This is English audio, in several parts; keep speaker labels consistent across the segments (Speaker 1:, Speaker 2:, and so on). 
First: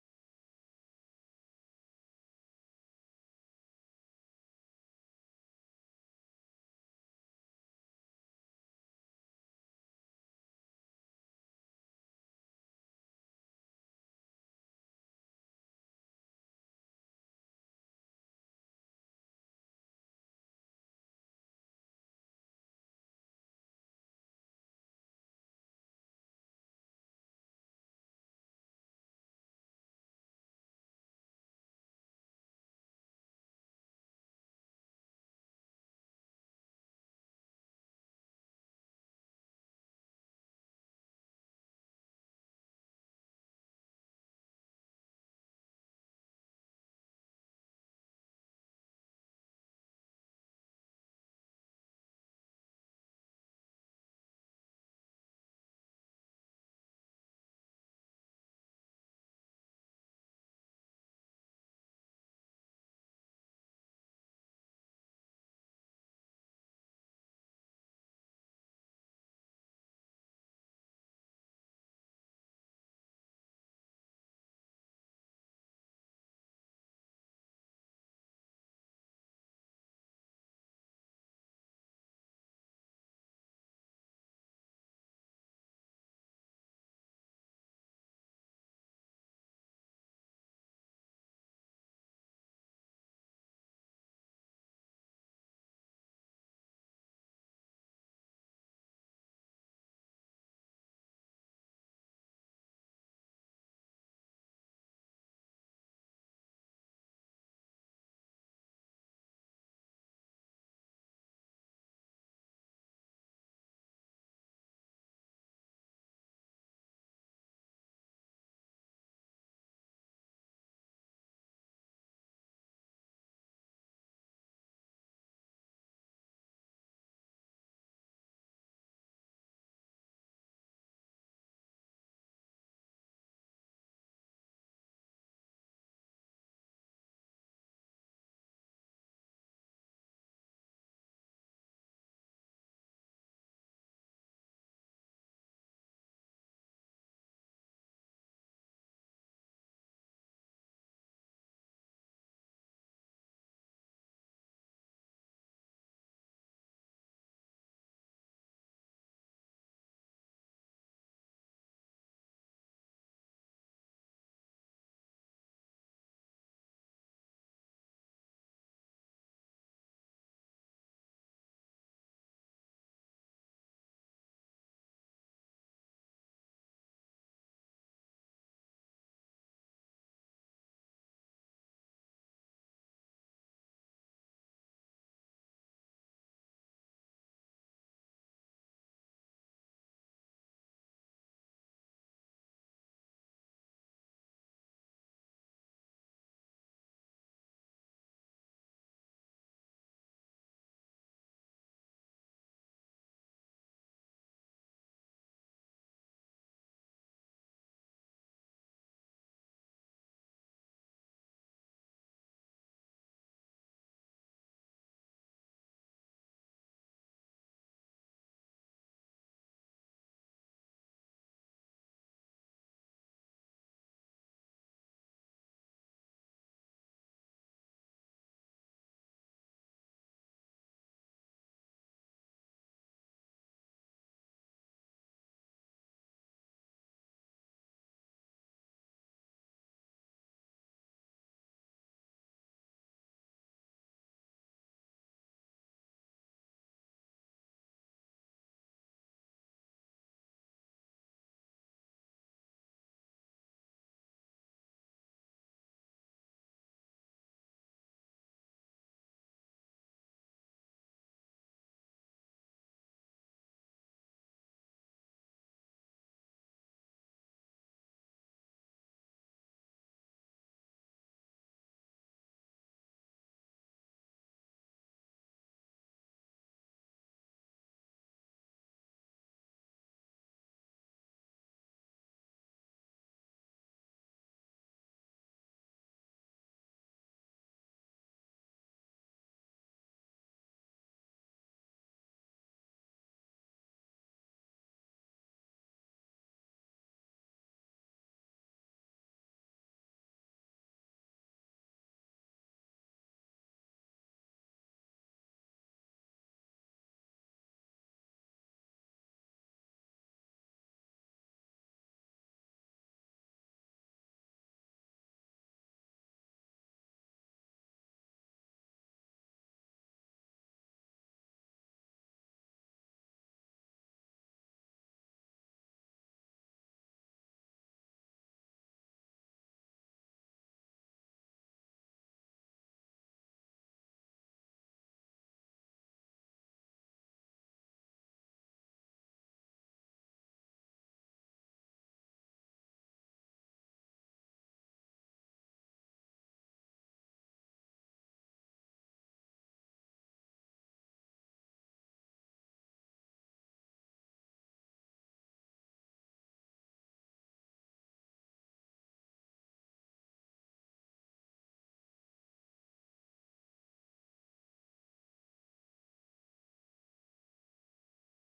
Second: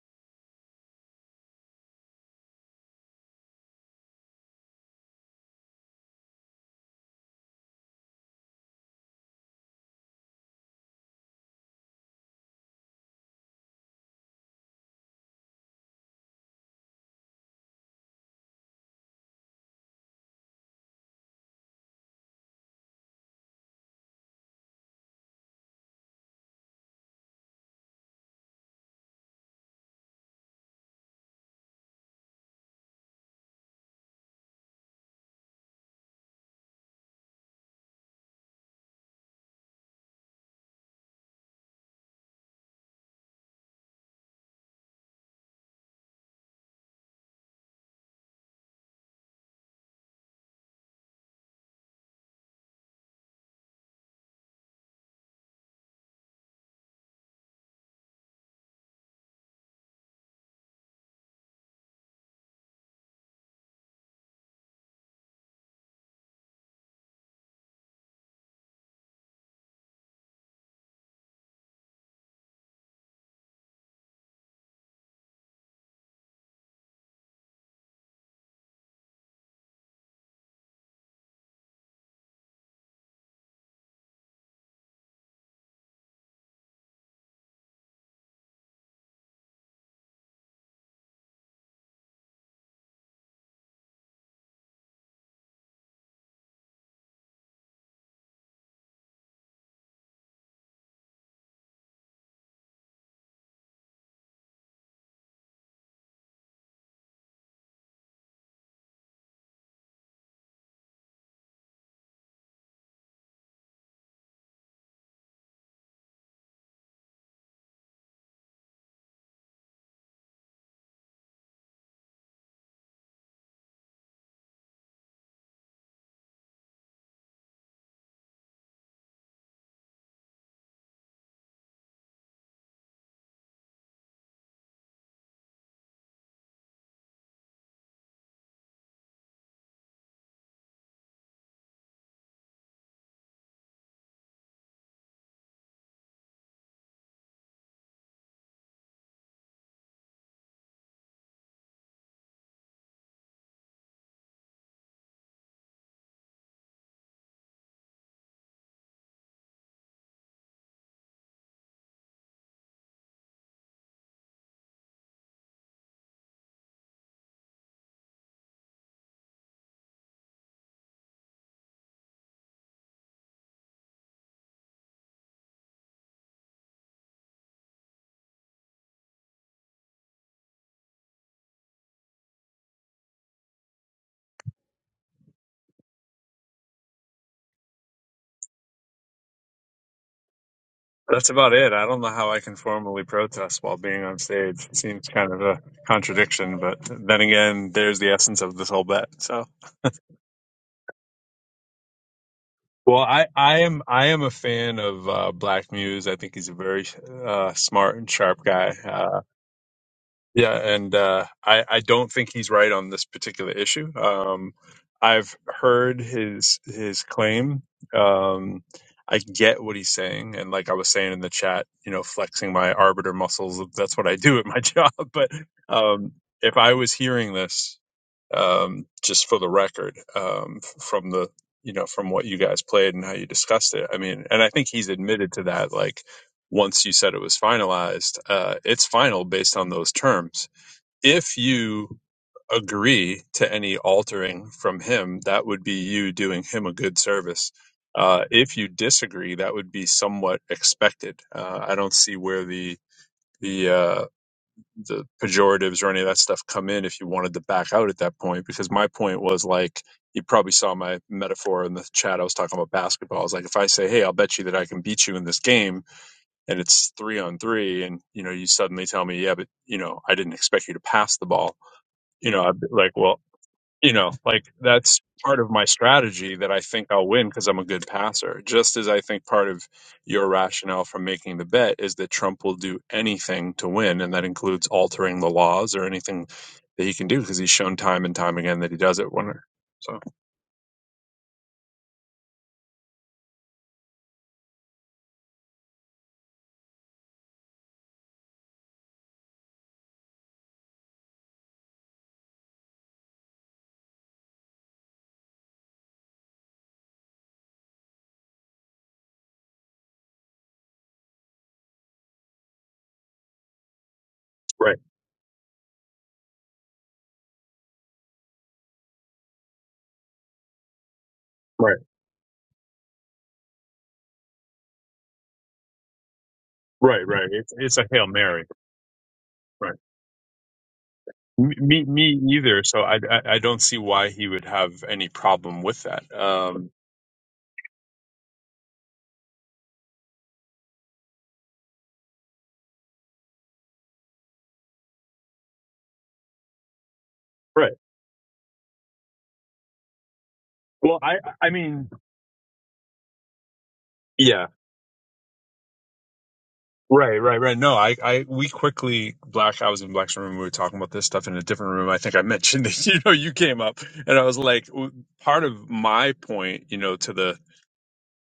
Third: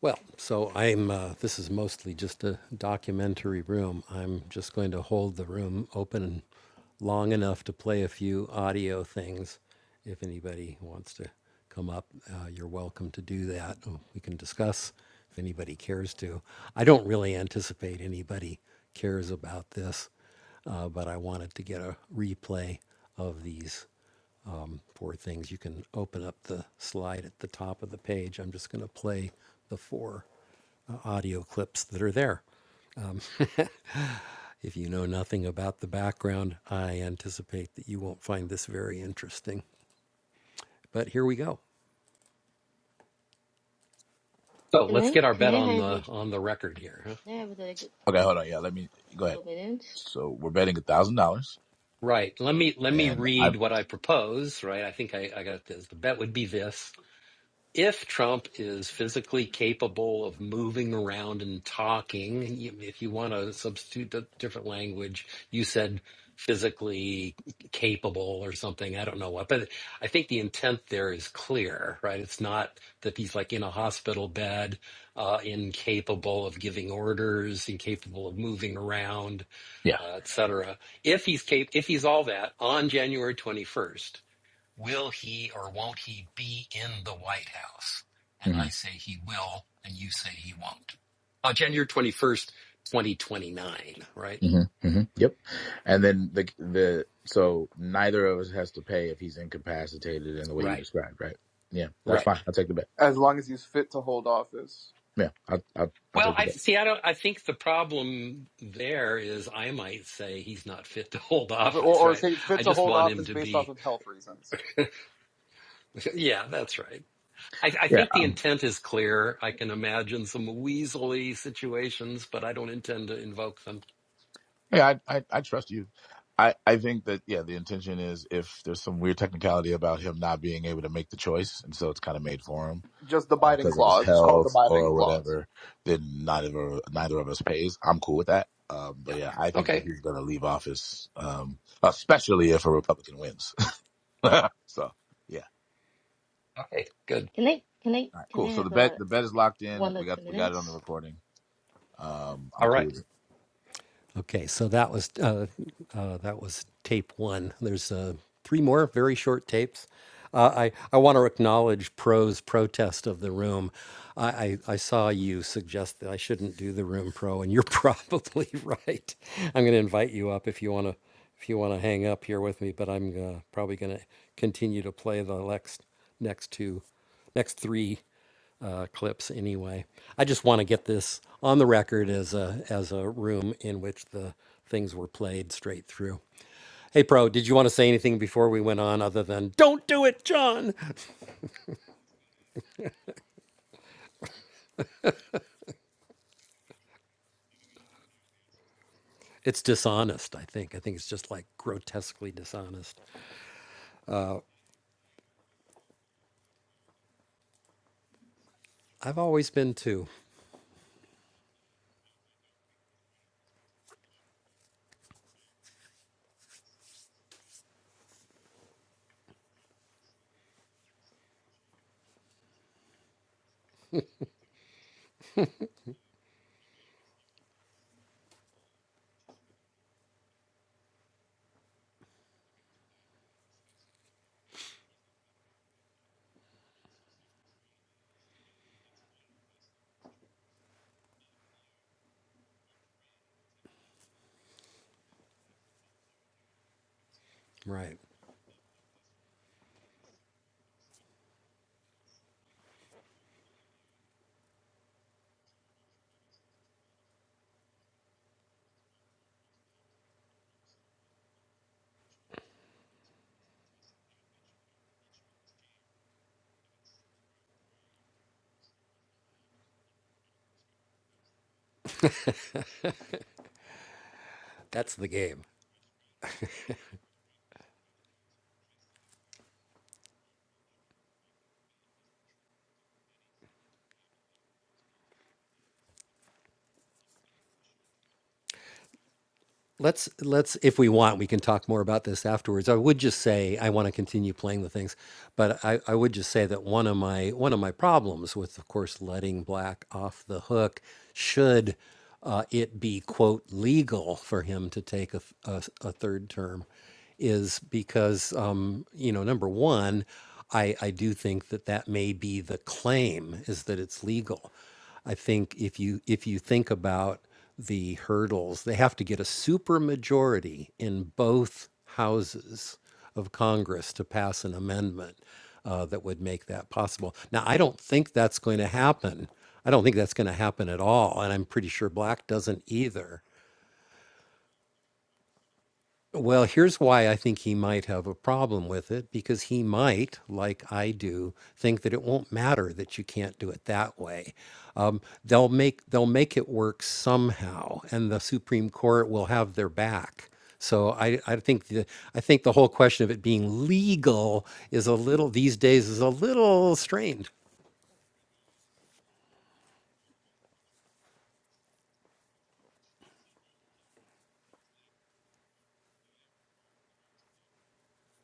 Speaker 1: Well, so I'm, uh, this is mostly just a documentary room. I'm just going to hold the room open long enough to play a few audio things. If anybody wants to come up, uh, you're welcome to do that. Uh, We can discuss if anybody cares to. I don't really anticipate anybody cares about this, uh, but I wanted to get a replay of these four things. You can open up the slide at the top of the page. I'm just going to play the four uh, audio clips that are there. If you know nothing about the background, I anticipate that you won't find this very interesting. But here we go. So let's get our bet on the on the record here. Huh? Okay, hold on. Yeah, let me go ahead. So we're betting a thousand dollars, Right. Let me let me and I read what I propose. Right. I think I, I got this. The bet would be this. if Trump is physically capable of moving around and talking, if you want to substitute a different language, you said physically capable or something. I don't know what, but I think the intent there is clear, right? It's not that he's like in a hospital bed, uh, incapable of giving orders, incapable of moving around, Yeah. uh, et cetera. If he's cap- if he's all that on January 21st, will he or won't he be in the White House? And mm-hmm. I say he will, and you say he won't. Uh, January 21st, 2029, right? hmm hmm Yep. And then the the so neither of us has to pay if he's incapacitated in the way right. you Right, described, right? Yeah, that's right. fine. I'll take the bet. as long as he's fit to hold office. Yeah, I'll I'll, I'll Well, I'll I see. I don't. I think the problem there is I might say he's not fit to hold office, or or right? say fit I to hold office to based be... off of health reasons. Yeah, that's right. I, I Yeah. think the Um, intent is clear. I can imagine some weaselly situations, but I don't intend to invoke them. Yeah, I, I, I trust you. I, I think that, yeah, the intention is if there's some weird technicality about him not being able to make the choice, and so it's kind of made for him Just the Biden because of his clause. It's called the health Biden or clause. whatever, then neither of, neither of us pays. I'm cool with that. Um, but Yeah. yeah, I think that Okay. he's going to leave office, um, especially if a Republican wins. so, yeah. Okay, good. Can they? Can they? All right, Can I cool. So the have bet a the bet is locked in. one or We got two we got it on the minutes? recording. Um, All i Okay, so that was uh, uh, that was tape one. There's uh, three more very short tapes. Uh, I I want to acknowledge Pro's protest of the room. I, I I saw you suggest that I shouldn't do the room, Pro, and you're probably right. I'm going to invite you up if you want to if you want to hang up here with me, but I'm uh, probably going to continue to play the next next two next three uh, clips anyway. I just want to get this on the record as a as a room in which the things were played straight through. Hey, Pro, did you want to say anything before we went on other than "Don't do it, John"?
Speaker 2: That's about it. I don't know how I can formally protest while being on stage. It seems kind of a contradiction, but then again, there's the essence of this whole bet. So,
Speaker 1: It's dishonest. I think. I think it's just like grotesquely
Speaker 2: well,
Speaker 1: dishonest.
Speaker 2: I, I am I am a fan of uh, Black Muse. I think he's a very uh, smart and sharp guy. Uh,
Speaker 1: I've always been too.
Speaker 2: Yeah, and uh, I I don't think he's right on this particular issue. Um, I've heard his his claim. Um, I get what he's saying, and like I was saying in the chat, you know, flexing my arbiter muscles. That's what I do at my job. But um, if I was hearing this, um, just for the record, um, f- from the you know from what you guys played and how you discussed it, I mean, and I think he's admitted to that. Like once you said it was finalized, uh, it's final based on those terms if you agree to any altering from him, that would be you doing him a good service.
Speaker 1: Right.
Speaker 2: Uh, if you disagree, that would be somewhat expected. Uh, I don't see where the the uh, the pejoratives or any of that stuff come in if you wanted to back out at that point. Because my point was like you probably saw my metaphor in the chat. I was talking about basketball. I was like, if I say, "Hey, I'll bet you that I can beat you in this game," and it's three on three, and you know, you suddenly tell me, "Yeah, but you know, I didn't expect you to pass the ball." you know, I'd be like, well, you know, like
Speaker 1: That's
Speaker 2: that's
Speaker 1: the game.
Speaker 2: part of my strategy that I think I'll win because I'm a good passer. Just as I think part of your rationale for making the bet is that Trump will do anything to win, and that includes altering the laws or anything that he can do because he's shown time and time again that he does it. When so
Speaker 1: Let's let's if we want, we can talk more about this afterwards. I would just say I want to continue playing the things, but I, I would just say that one of my one of my problems with, of course, letting Black off the hook should uh, it be quote legal for him to take a, th- a, s- a third term is because um, you know number one, I I do think that that may be the claim is that it's legal.
Speaker 2: Right,
Speaker 1: I think if you if you think about the hurdles. They have to get a supermajority in both
Speaker 2: right,
Speaker 1: houses of Congress to pass an amendment uh, that would make that
Speaker 2: right,
Speaker 1: possible.
Speaker 2: right.
Speaker 1: Now,
Speaker 2: It's
Speaker 1: I
Speaker 2: it's
Speaker 1: don't
Speaker 2: a hail
Speaker 1: think that's
Speaker 2: mary.
Speaker 1: going to happen. I
Speaker 2: Right.
Speaker 1: don't think that's going to happen at all, and I'm pretty
Speaker 2: me, me
Speaker 1: sure Black
Speaker 2: me either.
Speaker 1: doesn't
Speaker 2: So I, I
Speaker 1: either.
Speaker 2: I don't see why he would have any problem with that.
Speaker 1: Well,
Speaker 2: Um,
Speaker 1: here's why I think he might have a problem with it because he might, like I do, think that it won't matter that you can't do it that way. Um, they'll make they'll make it work
Speaker 2: Right.
Speaker 1: somehow, and the Supreme Court will have their back. So
Speaker 2: Well, I
Speaker 1: I, I
Speaker 2: I
Speaker 1: think the
Speaker 2: mean.
Speaker 1: I think the whole question of it being
Speaker 2: yeah.
Speaker 1: legal is a little these days is a little
Speaker 2: Right,
Speaker 1: strained.
Speaker 2: right, right. No, I, I, we quickly, Black, I was in Black's room. We were talking about this stuff in a different room. I think I mentioned that, you know, you came up and I was like, w- part of my point, you know, to the,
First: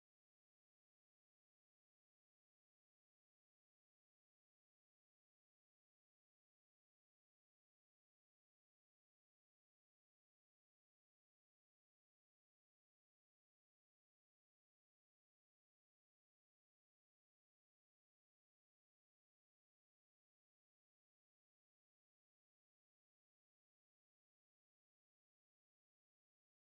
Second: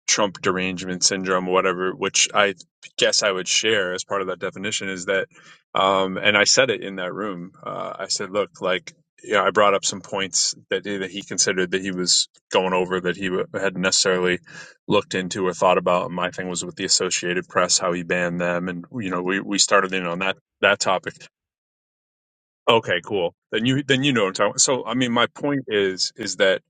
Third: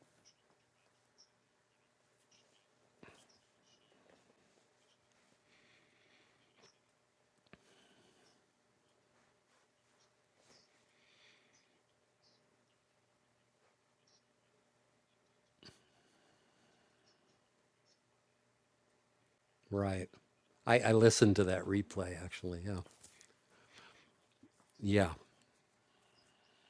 Speaker 2: Trump derangement syndrome, whatever, which I guess I would share as part of that definition is that, um, and I said it in that room. Uh, I said, look, like, yeah, I brought up some points that, eh, that he considered that he was going over that he w- hadn't necessarily looked into or thought about. And my thing was with the Associated Press, how he banned them, and you know, we we started in
Speaker 1: Right.
Speaker 2: on that
Speaker 1: I,
Speaker 2: that
Speaker 1: I
Speaker 2: topic.
Speaker 1: listened to that replay actually. Yeah.
Speaker 2: Okay, cool. Then you then you know what I'm talking. About. So I mean,
Speaker 1: Yeah.
Speaker 2: my point is is that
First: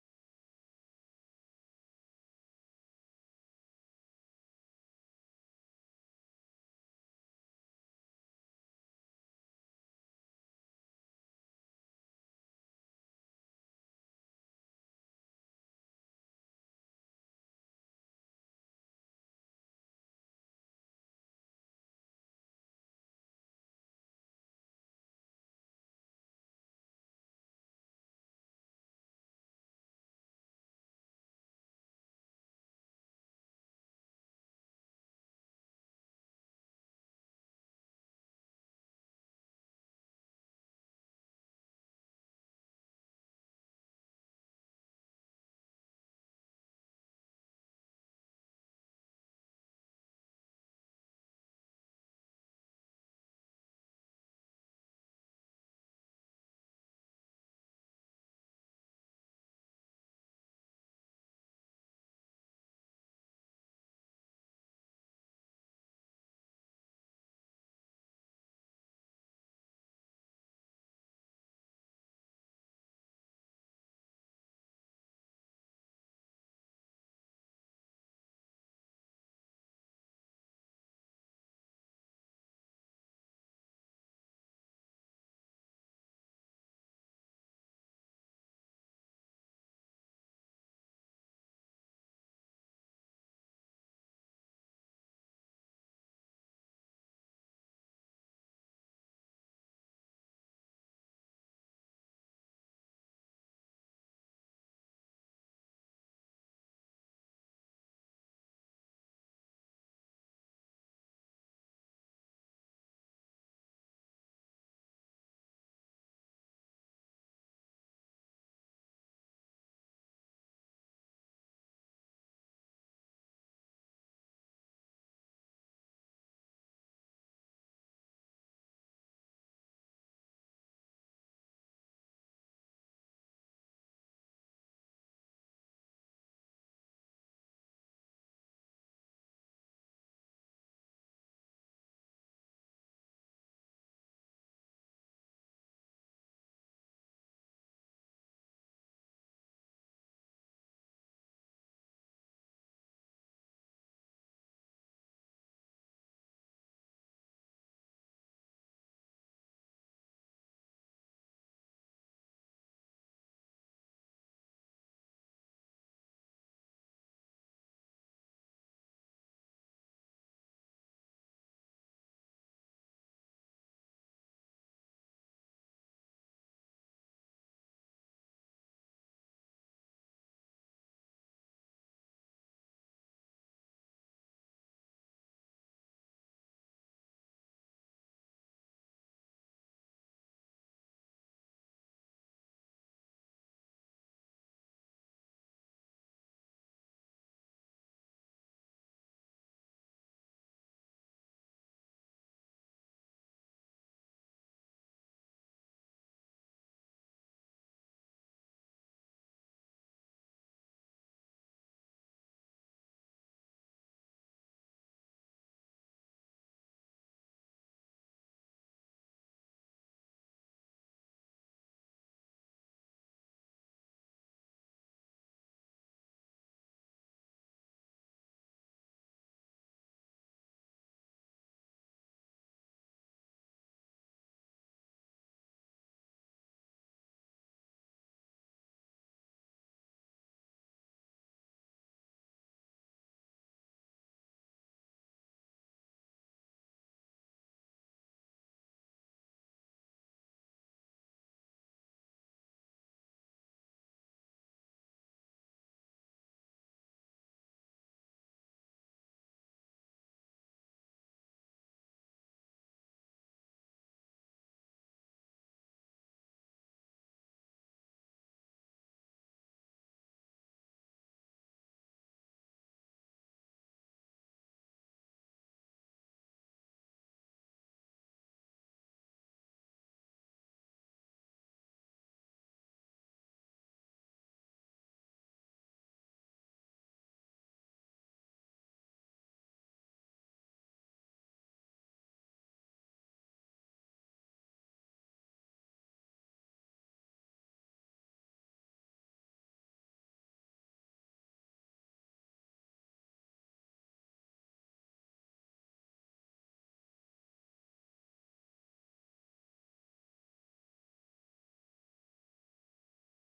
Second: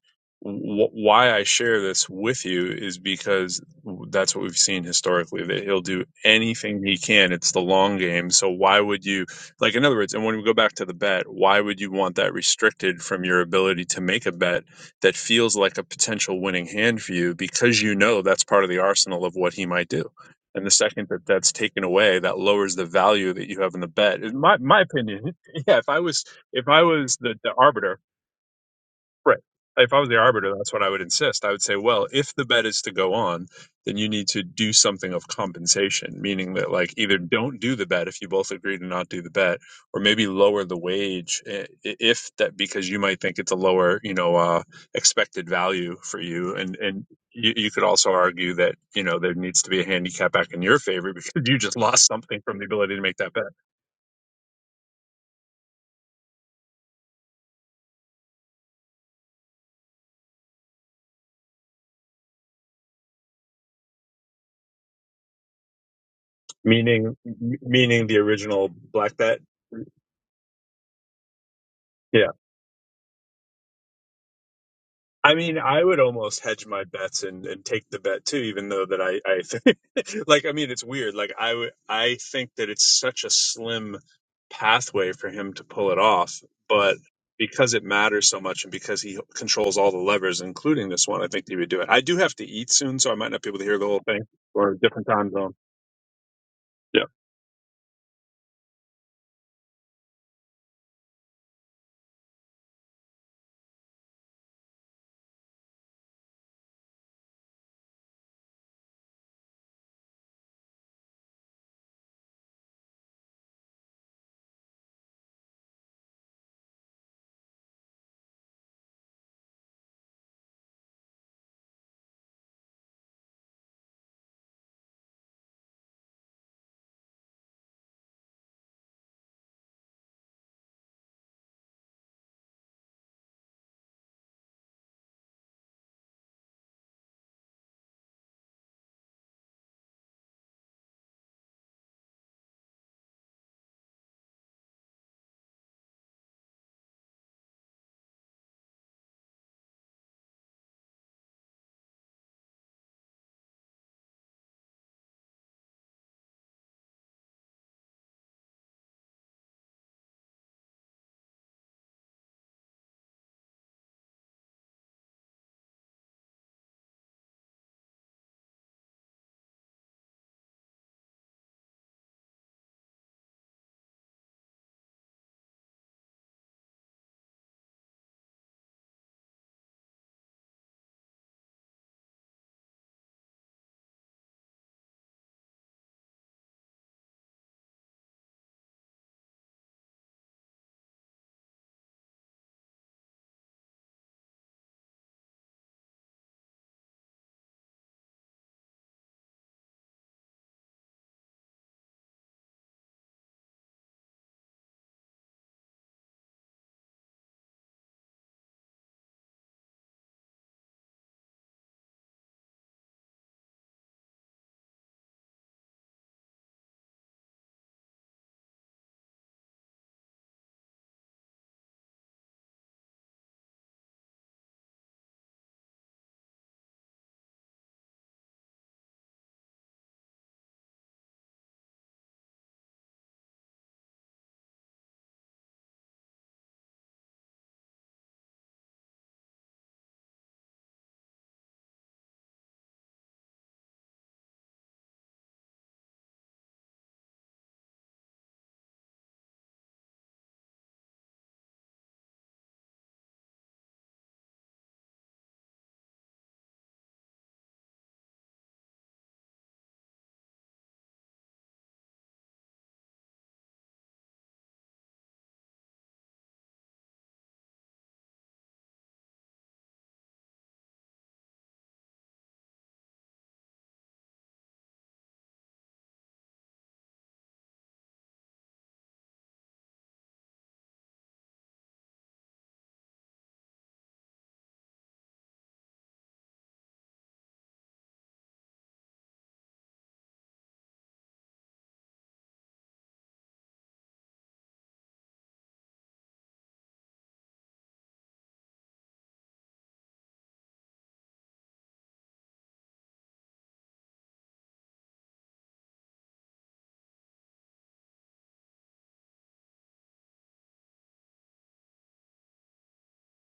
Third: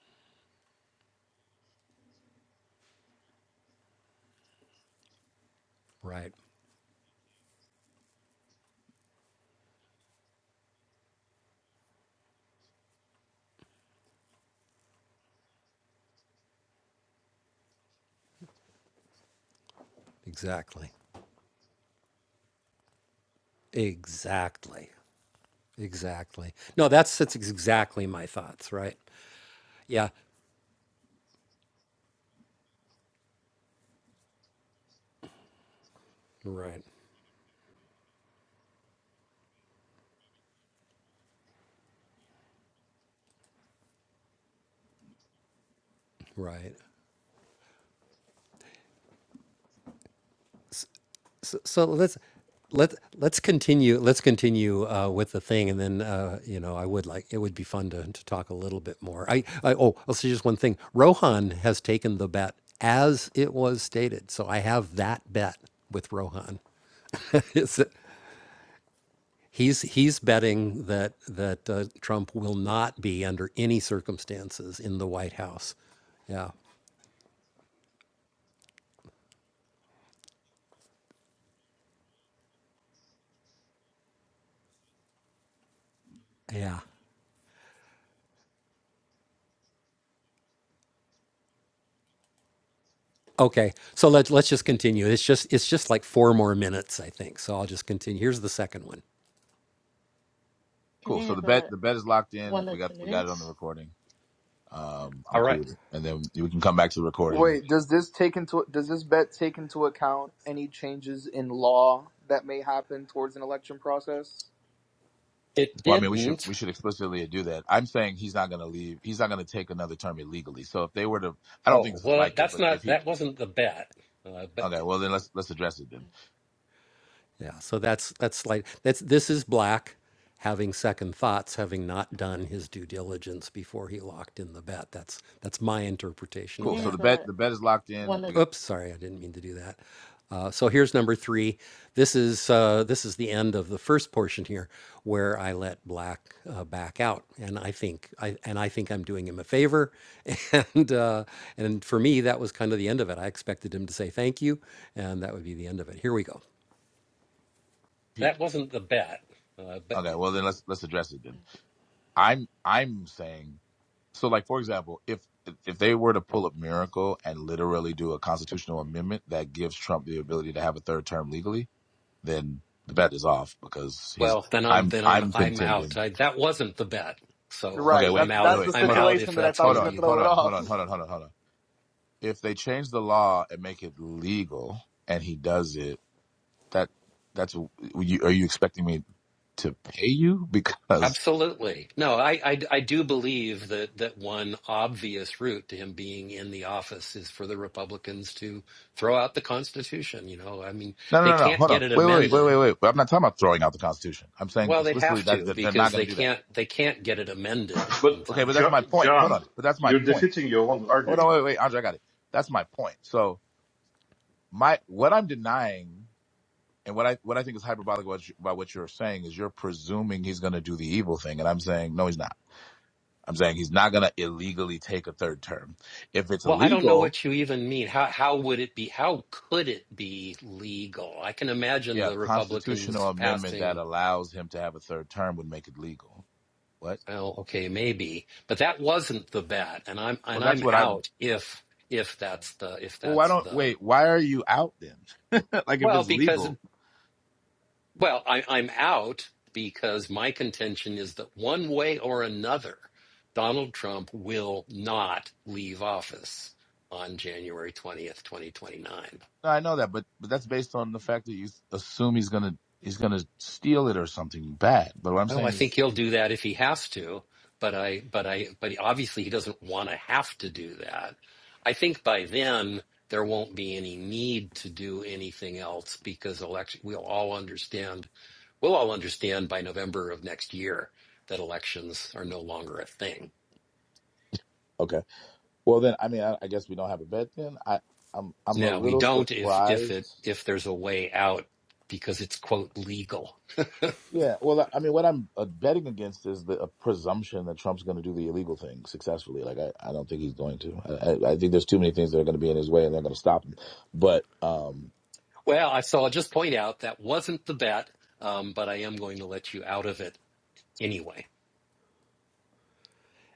Speaker 2: w- why I share this with you is because that's what we've seen historically that he'll do
Speaker 1: Right.
Speaker 2: anything he can. It's the long game. So why would you like? In other words, and when we go back to the bet, why would you want that restricted from your ability to make a bet that feels like a potential winning hand for you because you know that's part of the arsenal of what he might do. And the
Speaker 1: Exactly.
Speaker 2: second that that's taken away, that lowers the value that you have in the bet. In my my
Speaker 1: Exactly.
Speaker 2: opinion, yeah, if I was
Speaker 1: Exactly.
Speaker 2: if I
Speaker 1: No,
Speaker 2: was
Speaker 1: that's
Speaker 2: the,
Speaker 1: that's
Speaker 2: the arbiter,
Speaker 1: exactly my thoughts, right?
Speaker 2: right? If I was
Speaker 1: Yeah,
Speaker 2: the arbiter, that's what I would insist. I would say, well, if the bet is to go on, then you need to do something of compensation, meaning that
Speaker 1: right,
Speaker 2: like either don't do the bet if you both agree to not do the bet, or maybe lower the wage eh, i- if that because you might think it's a lower, you know, uh, expected value for you, and
Speaker 1: right.
Speaker 2: and you, you could also argue that you know there needs to be a handicap back in your favor because
Speaker 1: So,
Speaker 2: you just
Speaker 1: so
Speaker 2: lost
Speaker 1: let's
Speaker 2: something from the
Speaker 1: let
Speaker 2: ability to make that
Speaker 1: let's
Speaker 2: bet
Speaker 1: continue let's continue uh, with the thing, and then uh, you know I would like it would be fun to, to talk a little bit more. I, I oh I'll say just one thing. Rohan has taken the bet as it was stated, so I have that bet with Rohan.
Speaker 2: meaning m-
Speaker 1: It's-
Speaker 2: meaning the original black bet
Speaker 1: he's he's betting that that uh,
Speaker 2: Yeah.
Speaker 1: Trump will not be under any circumstances in the White
Speaker 2: I mean,
Speaker 1: House.
Speaker 2: I would almost
Speaker 1: Yeah.
Speaker 2: hedge my bets and, and take the bet too, even though that I, I think, like, I mean, it's weird. Like, I would, I think that it's such a slim pathway for him to pull it off.
Speaker 1: Yeah.
Speaker 2: But because it matters so much and because he controls all the levers, including this one, I think he would do it. I do have to eat soon, so I might not be able to
Speaker 1: Okay,
Speaker 2: hear the whole
Speaker 1: so
Speaker 2: thing
Speaker 1: let's let's just
Speaker 2: or a different
Speaker 1: continue. It's
Speaker 2: time
Speaker 1: just
Speaker 2: zone.
Speaker 1: it's just like four more minutes, I think. So I'll just continue. Here's the second one. Cool. So the bet the bet is locked in. We got we got it on the recording. Um, I'm All I'm right. cool, and then we can come back to the recording. Wait, does this take into does this bet take into account any changes in law that may happen towards an election process? It Well, I mean, we should didn't. we should explicitly do that. I'm saying he's not going to leave. He's not going to take another term illegally. So if they were to, I don't think Oh this is well, likely, that's but if not he that wasn't the bet. Uh, but okay, well then let's let's address it then. Yeah, so that's that's like that's this is black having second thoughts, having not done his due diligence before he locked in the bet. That's that's my interpretation of Cool. So that. Here's the bet a the bet is locked in. one of We Oops, sorry, I didn't mean to do that. Uh, so here's number three. This is uh, this is the end of the first portion here, where I let Black uh, back out, and I think I and I think I'm doing him a favor, and uh, and for me that was kind of the end of it. I expected him to say thank you, and that would be the end of it. Here we go. That wasn't the bet. Uh, but Okay, well then let's let's address it then. I'm I'm saying so like for example, if if they were to pull a miracle and literally do a constitutional amendment that gives Trump the ability to have a third term legally, then the bet is off because he's well, then I'm I'm then I'm I'm I'm out. contending. I, that wasn't the bet, so Okay, Right. wait, I'm That's I'm out. that's wait, the I'm hold on, out if stipulation that I that's thought hold was what going to on, to you. throw hold it on, off. hold off. on, hold on, hold on, hold on. If they change the law and make it legal and he does it that that's were you, are you expecting me to pay you because Absolutely. No, I, I, I do believe that, that one obvious route to him being in the office is for the Republicans to throw out the Constitution. You know, I mean, no they no no no can't hold on get an wait wait wait amendment. wait wait But I'm not talking about throwing out the Constitution I'm saying Well, they'd explicitly have that, to that they're not because going they to do that can't they can't get it amended in but okay but time. that's Jo- my John, point hold John, on but that's my you're point defeating your own hold on argument. wait wait Andre I got it that's my point so my what I'm denying and what I what I think is hyperbolic about, you- about what you're saying is you're presuming he's going to do the evil thing, and I'm saying no, he's not. I'm saying he's not going to illegally take a third term. If it's Well, I don't know illegal, what you even mean. How how would it be? How could it be legal? I can imagine yeah, a the Republicans constitutional amendment that passing. allows him to have a third term would make it legal. What? Well, okay, maybe, but that wasn't the bet, and I'm Well, and that's I'm what I. out if if that's the if Well, why that's don't the wait? Why are you out then? like if well it's because legal. Well, I, I'm out because my contention is that one way or another, Donald Trump will not leave office on January 20th, 2029. No, I know that, but but that's based on the fact that you assume he's gonna he's gonna steal it or something bad. But what I'm Oh, I saying is, think he'll do that if he has to, but I, but I, but he, obviously he doesn't want to have to do that. I think by then there won't be any need to do anything else because election we'll all understand we'll all understand by November of next year that elections are no longer a thing. Okay. Well, then, I mean, I, I guess we don't have a bet then. I, I'm, I'm a Now we little don't if if it surprised. if there's a way out because it's quote legal. Yeah. Well, I I mean, what I'm uh, betting against is the uh, presumption that Trump's going to do the illegal thing successfully. Like, I, I don't think he's going to. I, I I think there's too many things that are going to be in his way and they're going to stop him. But, um, well, I so I'll just point out that wasn't the bet, um, but I am going to let you out of it anyway.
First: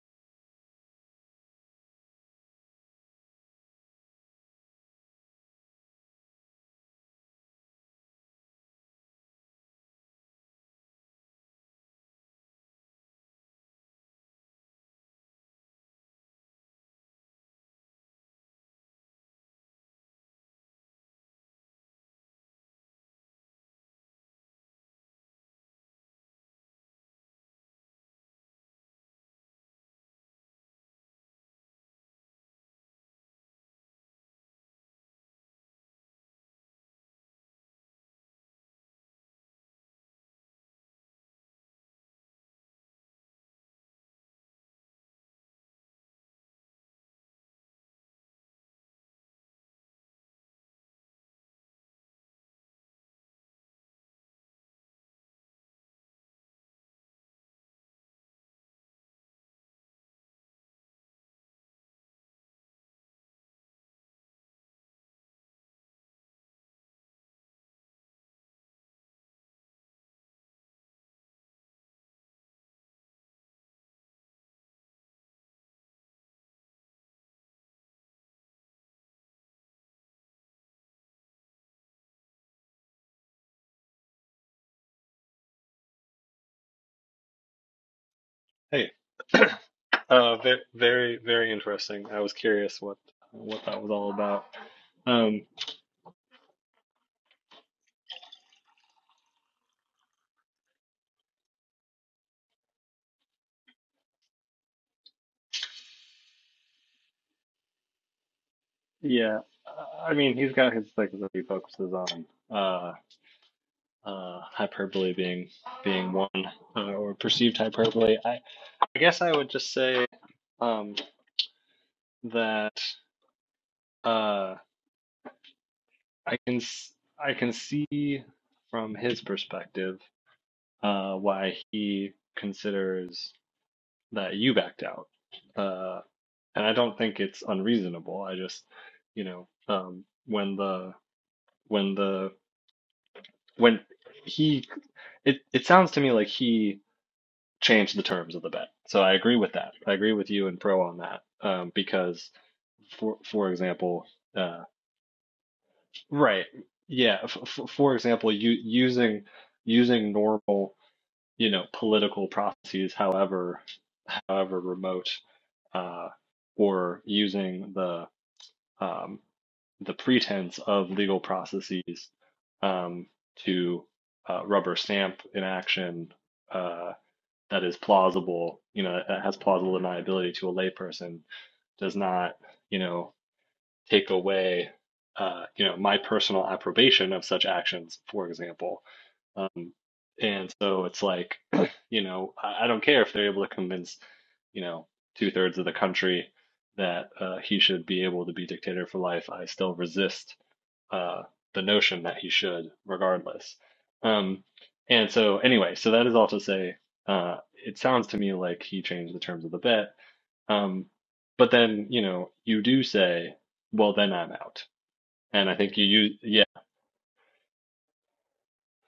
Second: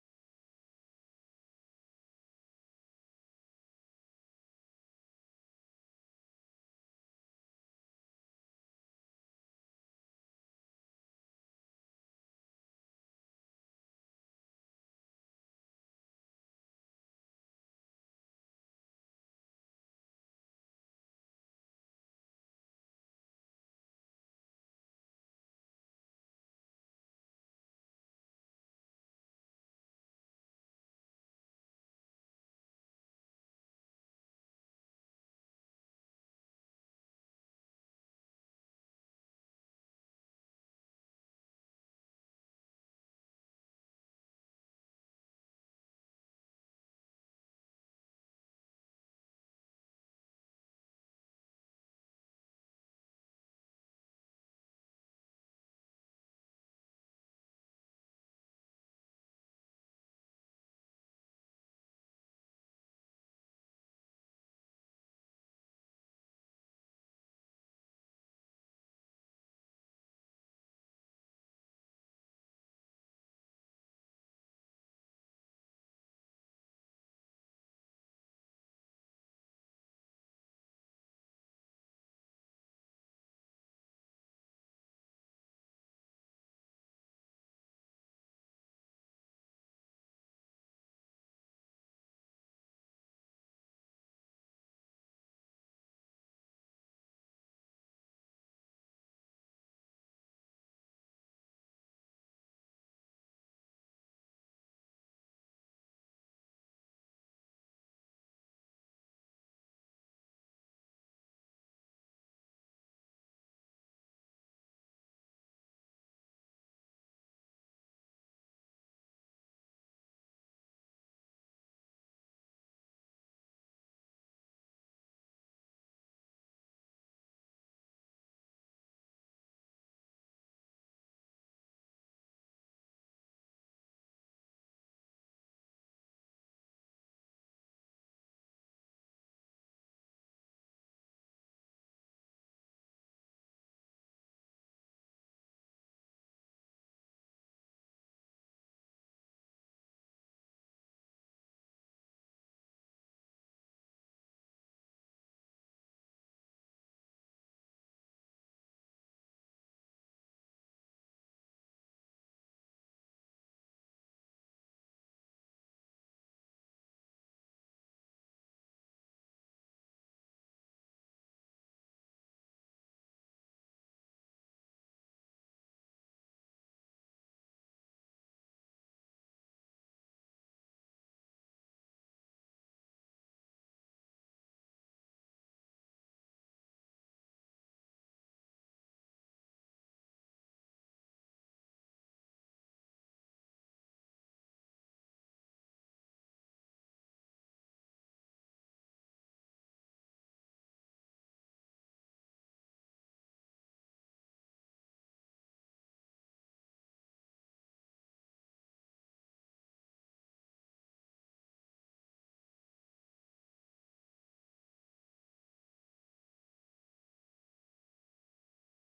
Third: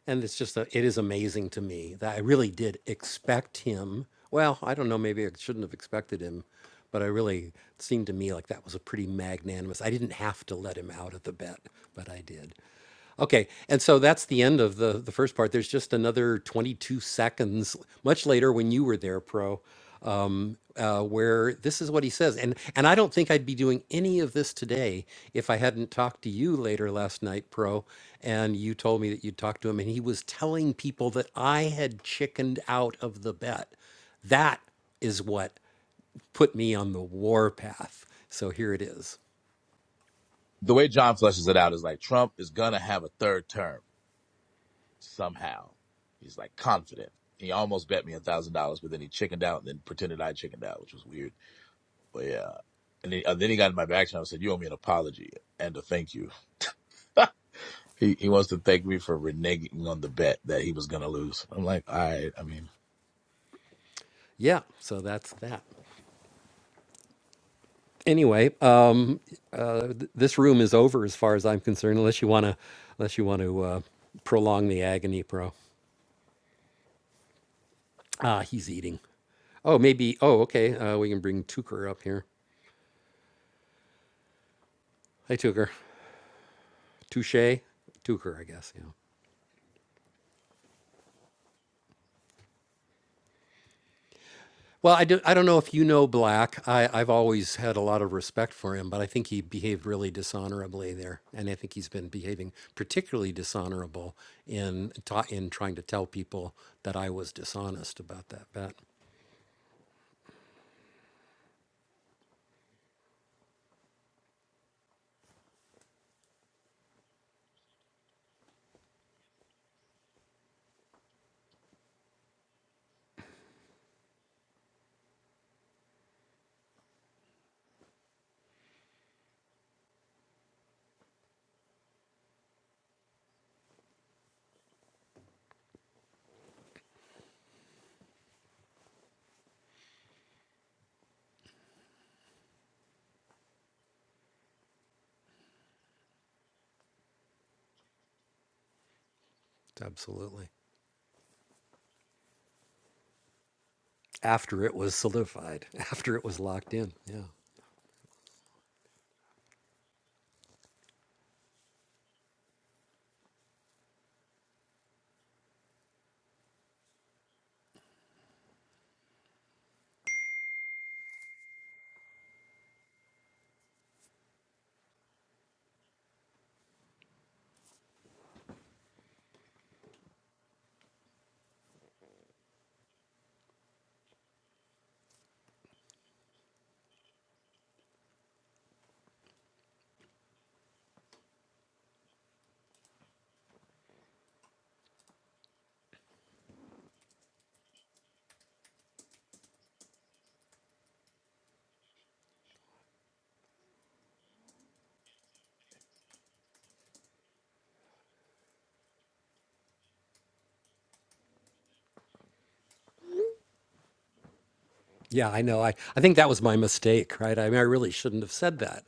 Speaker 1: and it's just a, it is amazing to me that I really did expect him. Well, I don't know, maybe I shouldn't have expected him, but I really it seemed to me like that was a pretty magnanimous. I didn't have to let him out of the bet, but I did. Okay, and so that's the end of the the first part. There's just another 22 seconds, much later when you were there, Pro, um, uh, where this is what he says, and and I don't think I'd be doing any of this today if I hadn't talked to you later last night, Pro, and you told me that you'd talked to him, and he was telling people that I had chickened out of the bet. That is what put me on the war path. So here it is. The way John fleshes it out is like Trump is gonna have a third term somehow. He's like confident. He almost bet me a thousand dollars, but then he chickened out and then pretended I chickened out, which was weird. But yeah. And, he, and then he got in my back and I said, "You owe me an apology and a thank you." He he wants to thank me for reneging on the bet that he was gonna lose. I'm like, all right. I mean, Yeah, so that's that. Anyway, um, uh, th- this room is over as far as I'm concerned, unless you want to, unless you want to uh, prolong the agony, bro. Ah, he's eating. Oh, maybe. Oh, okay. Uh, we can bring Tucker up here. I took her. Touche. Took her, I guess. Yeah.
Speaker 3: Hey, uh, very, very, very interesting. I was curious what what that was all about.
Speaker 1: Well, I, do, I
Speaker 3: Um,
Speaker 1: don't know if you know Black. I, I've always had a lot of respect for him, but I think he behaved really dishonorably there. And I think he's been behaving particularly dishonorable in, ta- in trying to tell people that I was dishonest about that bet.
Speaker 3: yeah, I mean, he's got his things that he focuses on. Uh, uh, hyperbole being being one, uh, or perceived hyperbole. I, I guess I would just say um, that uh, I can s- I can see from his perspective uh, why he considers. that you backed out. Uh, and I don't think it's unreasonable. I just, you know, um, when the when the when he it it sounds to me like he changed the terms of the bet. So I agree with that. I agree with you
Speaker 1: Absolutely.
Speaker 3: and Pro on that um, because for for example, uh,
Speaker 1: After it was solidified, after it was
Speaker 3: right,
Speaker 1: locked in.
Speaker 3: yeah,
Speaker 1: Yeah.
Speaker 3: f for example, you using using normal you know political processes, however however remote, uh, or using the um, the pretense of legal processes um, to uh, rubber stamp an action uh, that is plausible, you know, that has plausible deniability to a layperson does not, you know, take away, uh, you know, my personal approbation of such actions, for example. Um, and so it's like, you know, I, I don't care if they're able to convince, you know, two thirds of the country that uh, he should be able to be dictator for life. I still resist uh, the notion that he should, regardless. Um, and so, anyway, so that is all to say, uh, it sounds to me like he changed the terms of the bet um, but then, you know, you do say, well, then I'm out.
Speaker 1: Yeah, I
Speaker 3: And I
Speaker 1: know. I,
Speaker 3: think you
Speaker 1: I think
Speaker 3: use,
Speaker 1: that was
Speaker 3: yeah,
Speaker 1: my mistake, right? I mean, I really shouldn't have said that.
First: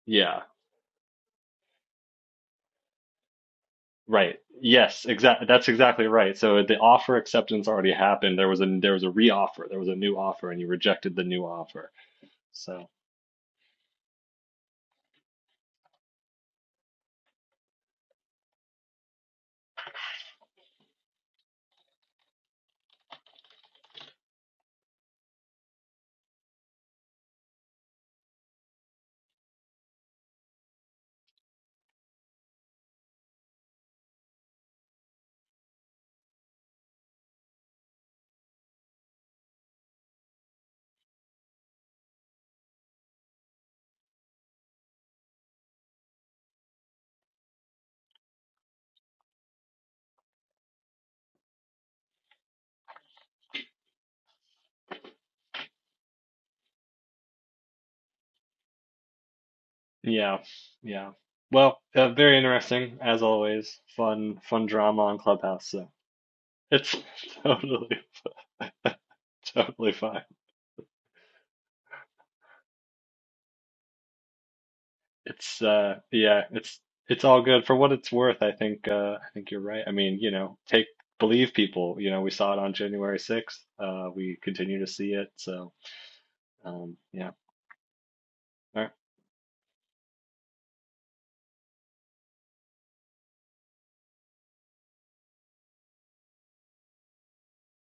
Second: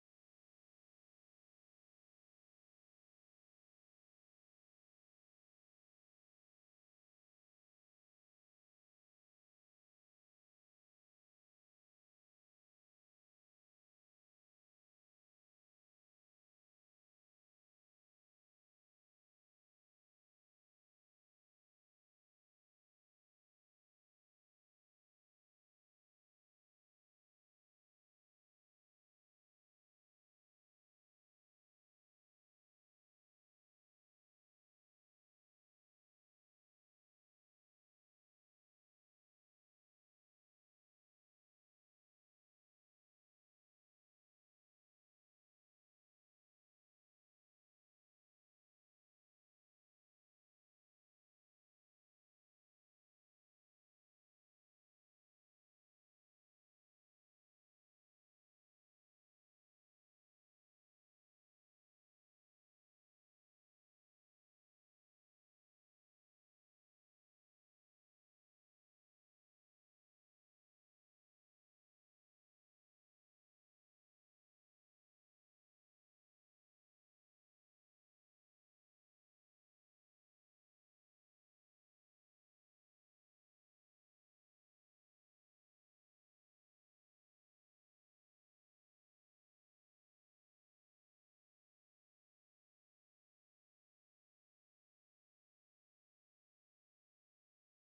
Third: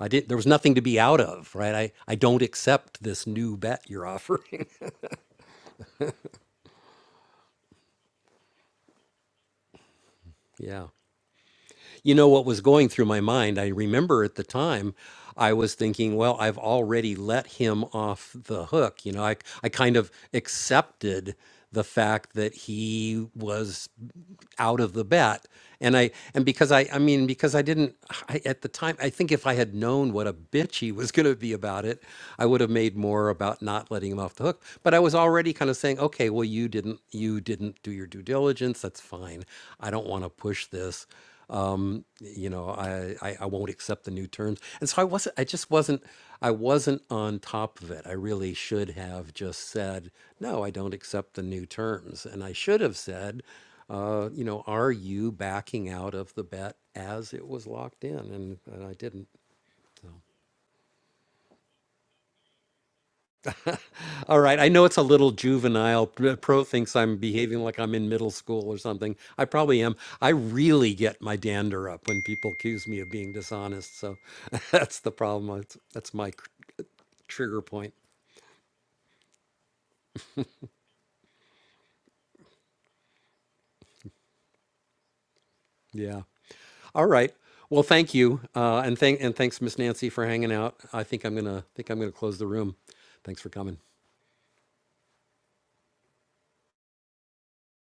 Speaker 1: I did. There
Speaker 3: yeah,
Speaker 1: was nothing to be out of, right? I, I don't accept this new bet you're
Speaker 3: right.
Speaker 1: offering.
Speaker 3: Yes, exactly. That's exactly right. So the offer acceptance already happened. There was a, there was a re-offer. There was a new offer and you
Speaker 1: yeah.
Speaker 3: rejected the new offer.
Speaker 1: You know what was
Speaker 3: So
Speaker 1: going through my mind? I remember at the time, I was thinking, well, I've already let him off the hook. You know, I, I kind of accepted the fact that he was out of the bet and i and because i i mean because i didn't I, at the time i think if i had known what a bitch he was going to be about it i would have made more about not letting him off the hook but i was already kind of saying okay well you didn't you didn't do your due diligence that's fine i don't want to push this um, you know, I, I, I won't accept the new terms. And so I wasn't, I just wasn't, I wasn't on top of it. I really should have just said, no, I don't accept the new terms. And I should have said, uh, you know, are you backing out of the bet as it was locked in? And, and I didn't.
Speaker 3: yeah, yeah. Well, uh, very interesting as always. Fun,
Speaker 1: All right.
Speaker 3: fun
Speaker 1: I know it's a
Speaker 3: drama on
Speaker 1: little
Speaker 3: Clubhouse. So
Speaker 1: juvenile. P- Pro
Speaker 3: it's
Speaker 1: thinks I'm behaving like
Speaker 3: totally,
Speaker 1: I'm in middle school or something. I probably
Speaker 3: totally
Speaker 1: am.
Speaker 3: fine.
Speaker 1: I really get my dander up when people accuse me of being dishonest. So that's the problem.
Speaker 3: It's
Speaker 1: That's,
Speaker 3: uh
Speaker 1: that's my
Speaker 3: yeah,
Speaker 1: cr-
Speaker 3: it's it's all
Speaker 1: trigger
Speaker 3: good for what
Speaker 1: point.
Speaker 3: it's worth. I think uh I think you're right. I mean, you know, take believe people. You know, we saw it on January 6th. Uh we continue to see it. So,
Speaker 1: Yeah.
Speaker 3: um
Speaker 1: All
Speaker 3: yeah.
Speaker 1: right. Well, thank you,
Speaker 3: All
Speaker 1: uh,
Speaker 3: right.
Speaker 1: and thank and thanks, Miss Nancy, for hanging out. I think I'm gonna think I'm gonna close the room. Thanks for coming.